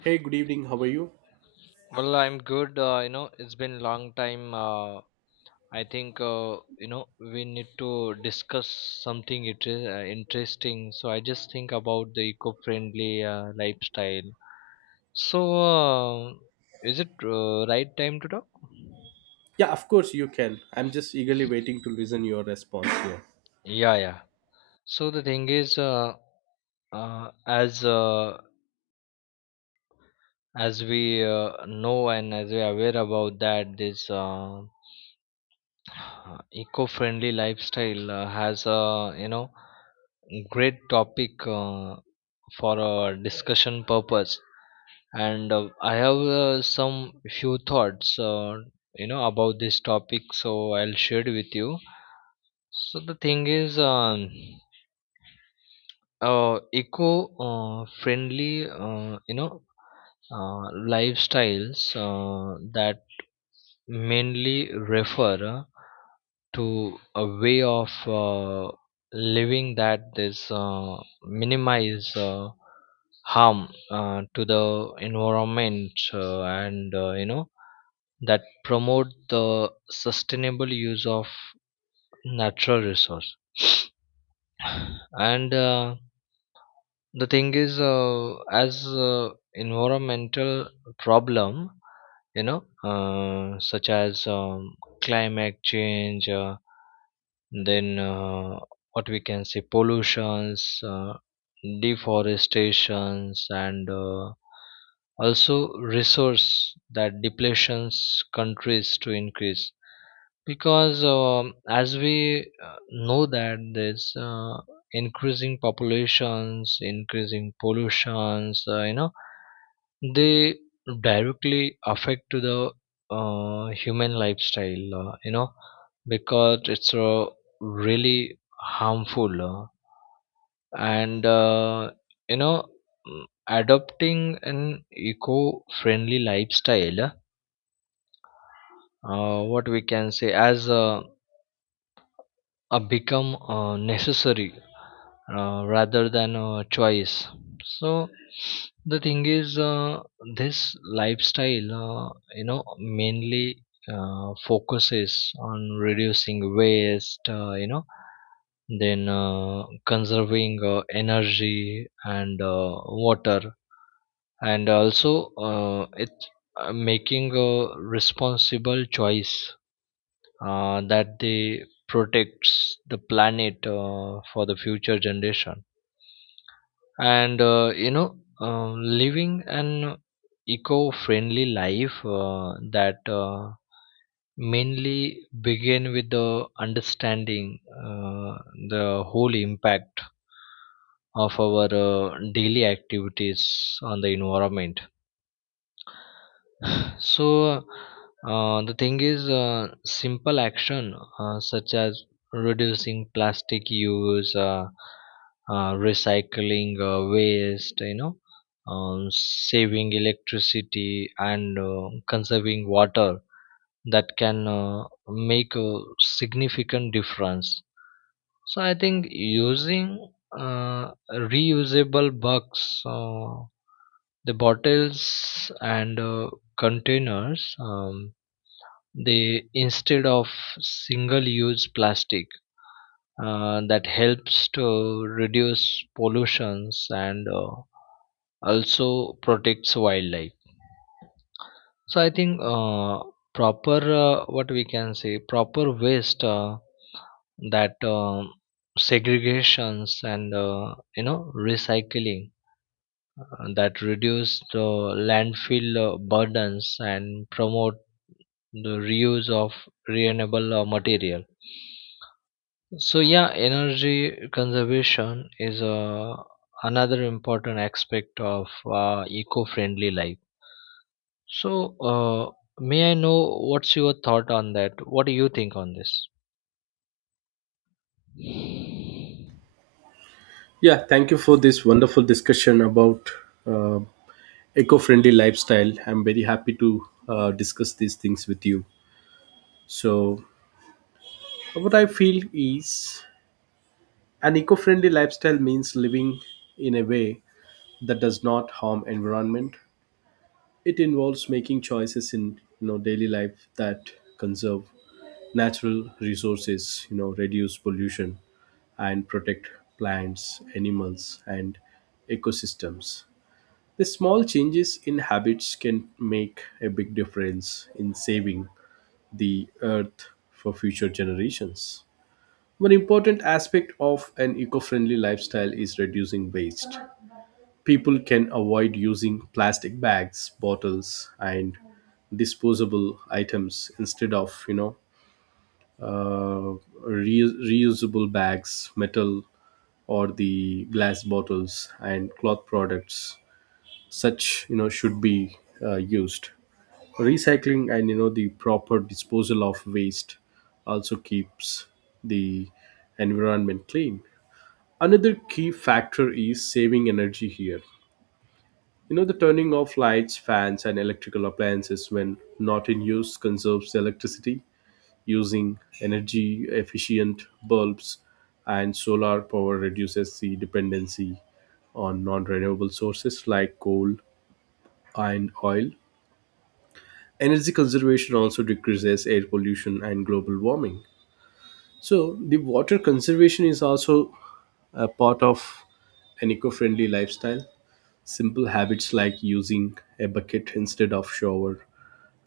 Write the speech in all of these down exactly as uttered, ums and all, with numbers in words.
Hey, good evening. How are you? Well, I'm good. Uh, you know, it's been long time. Uh, I think uh, you know we need to discuss something it is uh, interesting. So I just think about the eco-friendly uh, lifestyle. So uh, is it uh, right time to talk? Yeah, of course you can. I'm just eagerly waiting to listen your response here. Yeah, yeah. So the thing is, uh, uh, as uh, as we uh, know and as we are aware about that, this uh, Uh, eco-friendly lifestyle uh, has a you know great topic uh, for a discussion purpose and uh, I have uh, some few thoughts uh, you know about this topic, so I'll share it with you. So the thing is um, uh, eco uh, friendly uh, you know uh, lifestyles uh, that mainly refer uh, to a way of uh, living that this uh, minimize uh, harm uh, to the environment uh, and uh, you know that promote the sustainable use of natural resource. And uh, the thing is uh, as uh, environmental problem, you know, uh, such as um, climate change, uh, then uh, what we can say, pollutions, uh, deforestations, and uh, also resource that depletions countries to increase because um, as we uh, know that there's uh, increasing populations, increasing pollutions, uh, you know they directly affect to the uh, human lifestyle, uh, you know because it's uh, really harmful, uh, and uh, you know mm, adopting an eco-friendly lifestyle, uh, what we can say, as uh, uh, become uh, necessary uh, rather than a choice. So the thing is uh, this lifestyle uh, you know mainly uh, focuses on reducing waste, uh, you know then uh, conserving uh, energy and uh, water, and also uh, it's uh, making a responsible choice uh, that they protects the planet uh, for the future generation. And uh, you know uh, living an eco-friendly life uh, that uh, mainly begin with the understanding uh, the whole impact of our uh, daily activities on the environment. So, uh, the thing is, uh, simple action uh, such as reducing plastic use, uh, uh, recycling uh, waste, you know, um, saving electricity and uh, conserving water, that can uh, make a significant difference. So, I think using uh, reusable bucks. Uh, the bottles and uh, containers, um, they, instead of single use plastic, uh, that helps to reduce pollutions and uh, also protects wildlife. So I think uh, proper, uh, what we can say, proper waste uh, that um, segregations and uh, you know recycling uh, that reduce the landfill uh, burdens and promote the reuse of renewable uh, material. So yeah, energy conservation is uh, another important aspect of uh, eco-friendly life. So uh, may I know what's your thought on that? What do you think on this? Yeah, thank you for this wonderful discussion about uh, eco-friendly lifestyle. I'm very happy to uh, discuss these things with you. So, what I feel is an eco-friendly lifestyle means living in a way that does not harm environment. It involves making choices in you know daily life that conserve natural resources, you know, reduce pollution and protect plants, animals, and ecosystems. The small changes in habits can make a big difference in saving the earth for future generations. One important aspect of an eco-friendly lifestyle is reducing waste. People can avoid using plastic bags, bottles, and disposable items. Instead of you know uh, reu- reusable bags, metal or the glass bottles, and cloth products. Such you know should be uh, used. Recycling and you know the proper disposal of waste also keeps the environment clean. Another key factor is saving energy here. You know, the turning off lights, fans, and electrical appliances when not in use conserves electricity. Using energy efficient bulbs and solar power reduces the dependency on non renewable sources like coal and oil. Energy conservation also decreases air pollution and global warming. So, the water conservation is also a part of an eco friendly lifestyle. Simple habits like using a bucket instead of shower,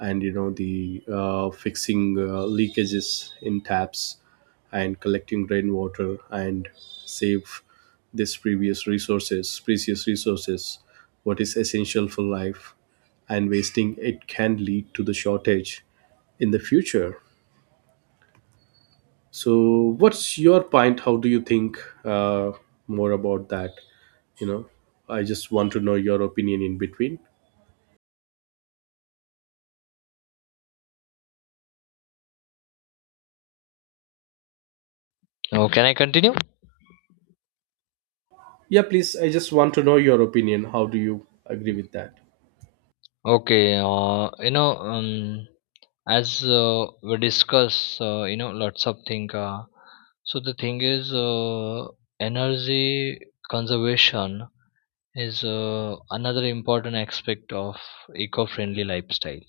and you know the uh, fixing uh, leakages in taps and collecting rainwater and save this previous resources precious resources, what is essential for life, and wasting it can lead to the shortage in the future. So, what's your point? How do you think uh, more about that, you know? I just want to know your opinion in between. Oh, can I continue? Yeah, please. I just want to know your opinion. How do you agree with that? Okay, uh, you know um, as uh, we discuss, uh, you know lots of thing, uh, so the thing is uh, energy conservation is uh, another important aspect of eco-friendly lifestyle.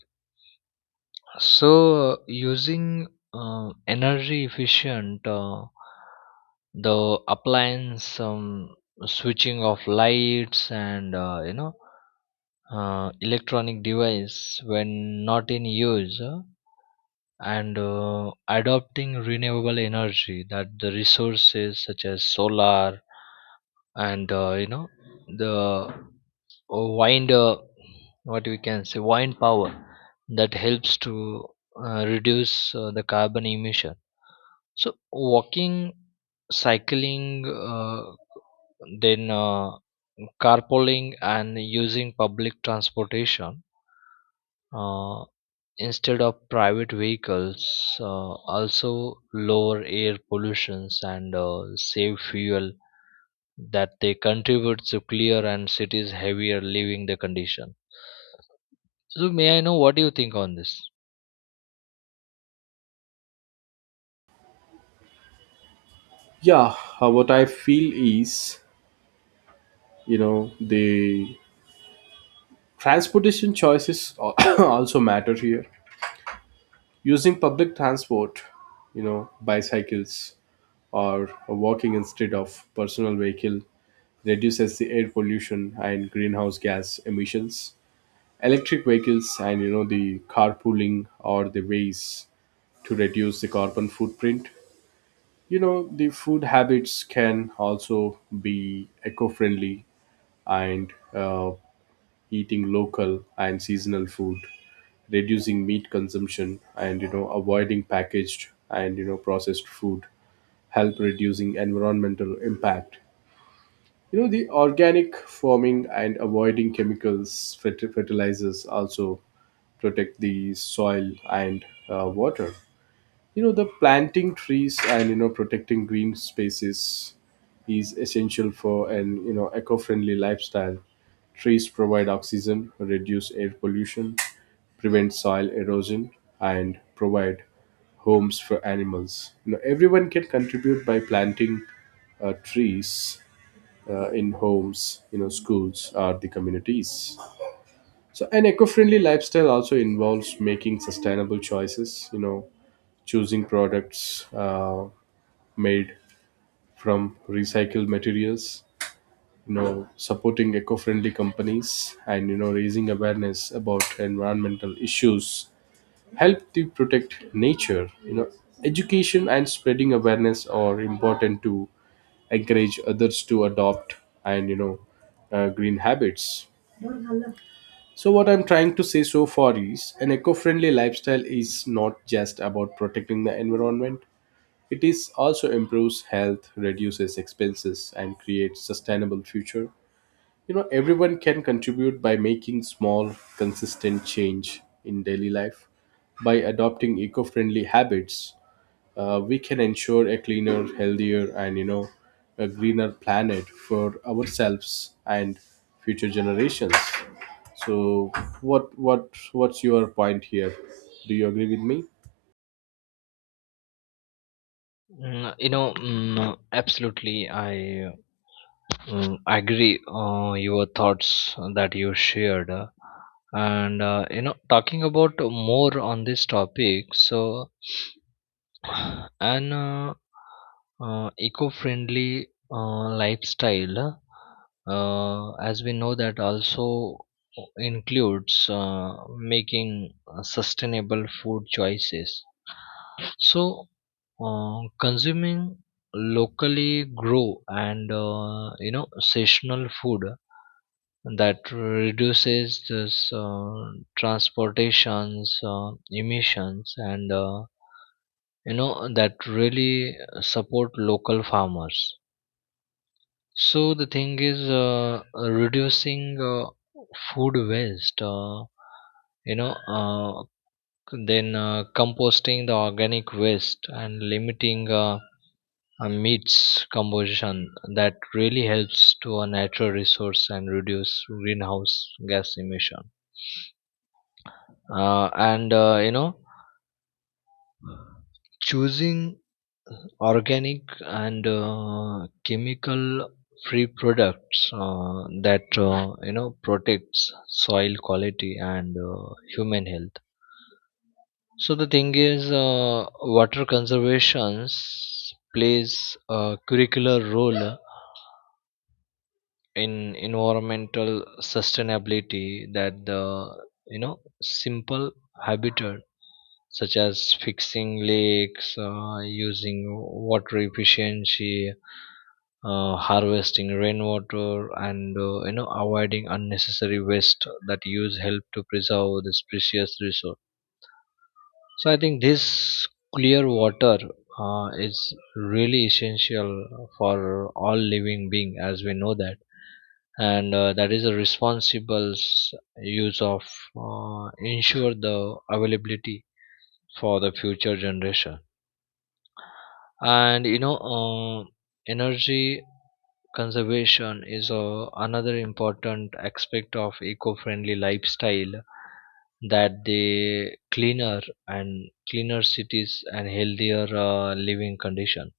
So using uh, energy efficient uh, the appliance, um, switching off lights and uh, you know uh, electronic device when not in use, uh, and uh, adopting renewable energy that the resources such as solar and uh, you know the uh, wind, uh, what we can say, wind power, that helps to uh, reduce uh, the carbon emission. So walking, cycling, uh, then uh, carpooling, and using public transportation uh, instead of private vehicles uh, also lower air pollutions and uh, save fuel, that they contribute to clear and cities heavier living the condition. So may I know what do you think on this? Yeah, uh, what I feel is, you know, the transportation choices al- also matter here. Using public transport, you know, bicycles or walking instead of personal vehicle reduces the air pollution and greenhouse gas emissions. Electric vehicles and, you know, the carpooling or the ways to reduce the carbon footprint. You know, the food habits can also be eco friendly, and uh, eating local and seasonal food, reducing meat consumption, and you know avoiding packaged and you know processed food help reducing environmental impact. You know the organic farming and avoiding chemicals, ferti- fertilizers also protect the soil and uh, water. You know the planting trees and you know protecting green spaces is essential for an you know eco-friendly lifestyle. Trees provide oxygen, reduce air pollution, prevent soil erosion, and provide homes for animals. You know, everyone can contribute by planting uh, trees uh, in homes, you know, schools or the communities. So an eco-friendly lifestyle also involves making sustainable choices, you know, choosing products uh, made from recycled materials, you know, supporting eco-friendly companies, and you know raising awareness about environmental issues help to protect nature. You know, education and spreading awareness are important to encourage others to adopt and you know uh, green habits. So what I'm trying to say so far is an eco-friendly lifestyle is not just about protecting the environment. It is also improves health, reduces expenses, and creates sustainable future. You know, everyone can contribute by making small, consistent change in daily life. By adopting eco-friendly habits, uh, we can ensure a cleaner, healthier, and you know, a greener planet for ourselves and future generations. So, what what what's your point here? Do you agree with me? Mm, you know, mm, absolutely. I mm, agree uh, your thoughts that you shared, uh, and uh, you know, talking about more on this topic. So, an uh, uh, eco-friendly uh, lifestyle, uh, as we know that, also includes uh, making uh, sustainable food choices. So, uh, consuming locally grow and uh, you know seasonal food that reduces this uh, transportations uh, emissions and uh, you know that really support local farmers. So the thing is uh, reducing uh, food waste, uh, you know uh, then uh, composting the organic waste and limiting uh, uh, meets composition that really helps to a natural resource and reduce greenhouse gas emission. Uh, and uh, you know choosing organic and uh, chemical free products uh, that uh, you know protects soil quality and uh, human health. So the thing is uh, water conservations plays a curricular role in environmental sustainability, that the, you know, simple habitat such as fixing lakes, uh, using water efficiency, uh, harvesting rainwater, and uh, you know avoiding unnecessary waste that use help to preserve this precious resource. So I think this clear water uh, is really essential for all living being, as we know that, and uh, that is a responsible s- use of uh, ensure the availability for the future generation. And you know uh, energy conservation is uh, another important aspect of eco-friendly lifestyle, that the cleaner and cleaner cities and healthier uh, living condition.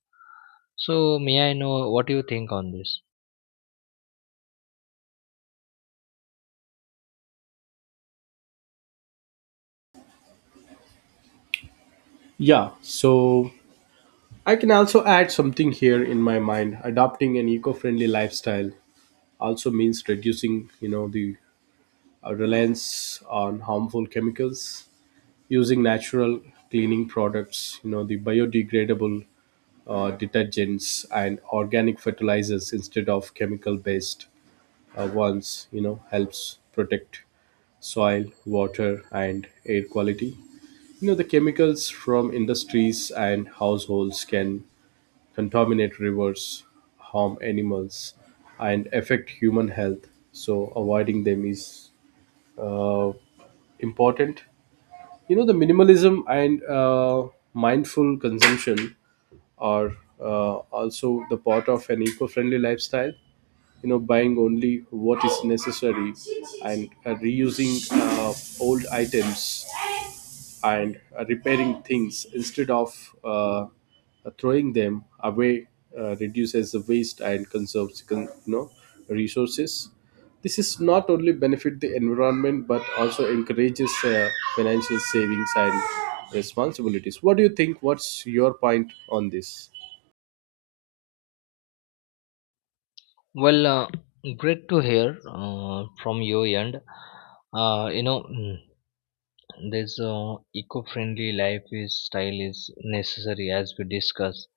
So may I know what you think on this? Yeah, so I can also add something here in my mind. Adopting an eco-friendly lifestyle also means reducing, you know, the uh, reliance on harmful chemicals, using natural cleaning products, you know, the biodegradable uh, detergents and organic fertilizers instead of chemical-based uh, ones, you know, helps protect soil, water, and air quality. You know, the chemicals from industries and households can contaminate rivers, harm animals, and affect human health. So avoiding them is uh, important. You know, the minimalism and uh, mindful consumption are uh, also the part of an eco-friendly lifestyle. You know, buying only what is necessary and uh, reusing uh, old items and uh, repairing things instead of uh, throwing them away uh, reduces the waste and conserves con- you know resources. This is not only benefit the environment but also encourages uh, financial savings and responsibilities. What do you think? What's your point on this? Well, uh, great to hear uh, from your end. uh, you know mm, this uh, eco-friendly lifestyle is necessary, as we discussed,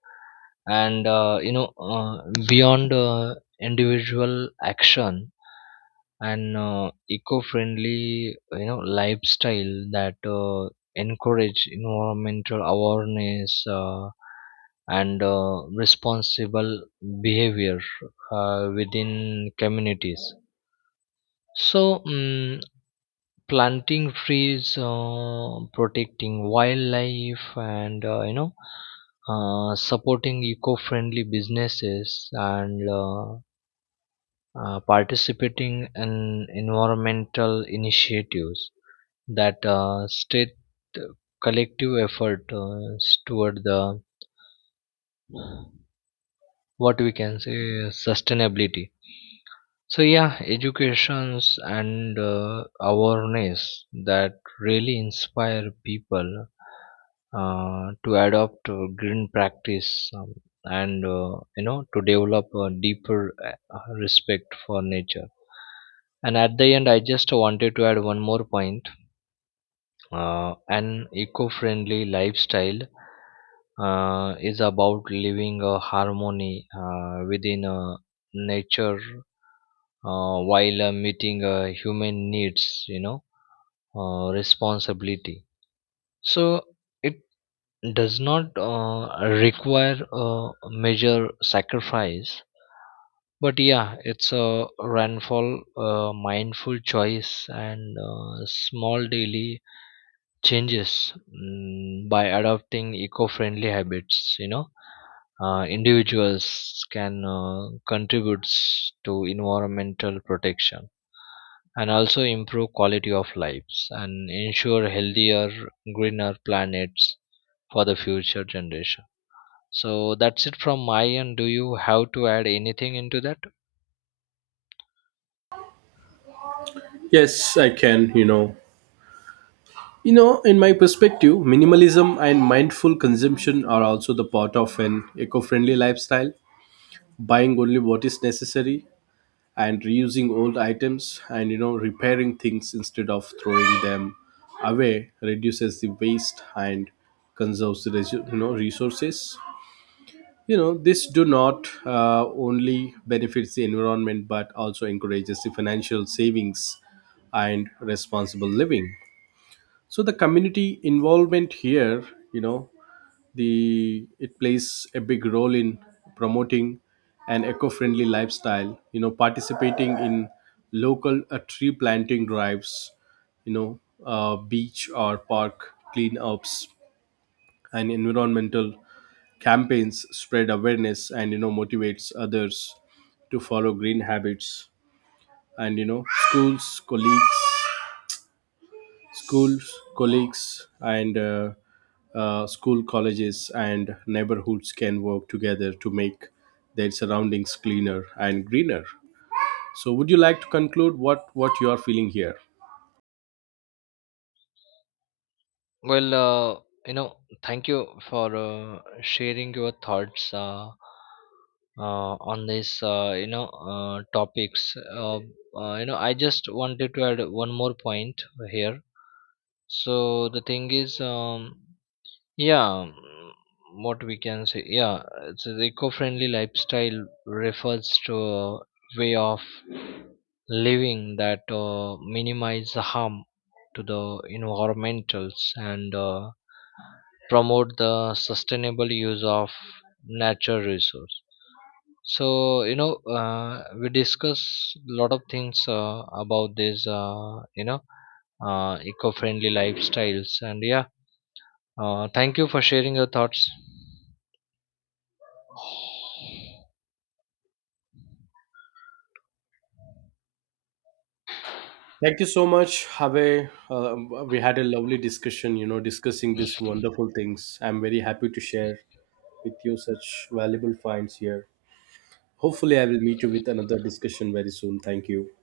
and uh, you know, uh, beyond uh, individual action, an uh, eco-friendly, you know lifestyle that uh, encourage environmental awareness uh, and uh, responsible behavior uh, within communities. So mm, planting trees, uh, protecting wildlife, and uh, you know, uh, supporting eco-friendly businesses, and uh, uh, participating in environmental initiatives that uh, state collective effort uh, toward the, what we can say, sustainability. So yeah, educations and uh, awareness that really inspire people uh, to adopt uh, green practice, um, and uh, you know to develop a deeper uh, uh, respect for nature. And at the end, I just wanted to add one more point. Uh, an eco-friendly lifestyle uh, is about living a harmony uh, within a nature uh, while uh, meeting uh, human needs, you know uh, responsibility. So it does not uh, require a major sacrifice, but yeah, it's a rainfall, uh, mindful choice and uh, small daily changes. Mm, by adopting eco-friendly habits, you know uh, individuals can uh, contribute to environmental protection, and also improve quality of lives and ensure healthier, greener planets for the future generation. So that's it from my end. Do you have to add anything into that? Yes, I can, you know. You know, in my perspective, minimalism and mindful consumption are also the part of an eco friendly lifestyle. Buying only what is necessary and reusing old items and you know repairing things instead of throwing them away reduces the waste and conserves the resu- you know resources. You know this do not uh, only benefits the environment but also encourages the financial savings and responsible living. So the community involvement here, you know, the it plays a big role in promoting an eco-friendly lifestyle. You know, participating in local uh, tree planting drives, you know, uh, beach or park cleanups and environmental campaigns spread awareness and you know motivates others to follow green habits. And you know, schools colleagues schools, colleagues, and uh, uh, school colleges and neighborhoods can work together to make their surroundings cleaner and greener. So, would you like to conclude what what you are feeling here? Well, uh, you know thank you for uh, sharing your thoughts uh, uh, on this, uh, you know uh, topics, uh, uh, you know I just wanted to add one more point here. So the thing is um, yeah, mm, what we can say, yeah, it's an eco-friendly lifestyle refers to a way of living that uh, minimize the harm to the environmentals and uh, promote the sustainable use of natural resource. So, you know, uh, we discuss a lot of things uh, about this, uh, you know, uh, eco-friendly lifestyles, and yeah, uh, thank you for sharing your thoughts. Thank you so much, Have. Uh, we had a lovely discussion. You know, discussing these wonderful things. I'm very happy to share with you such valuable finds here. Hopefully, I will meet you with another discussion very soon. Thank you.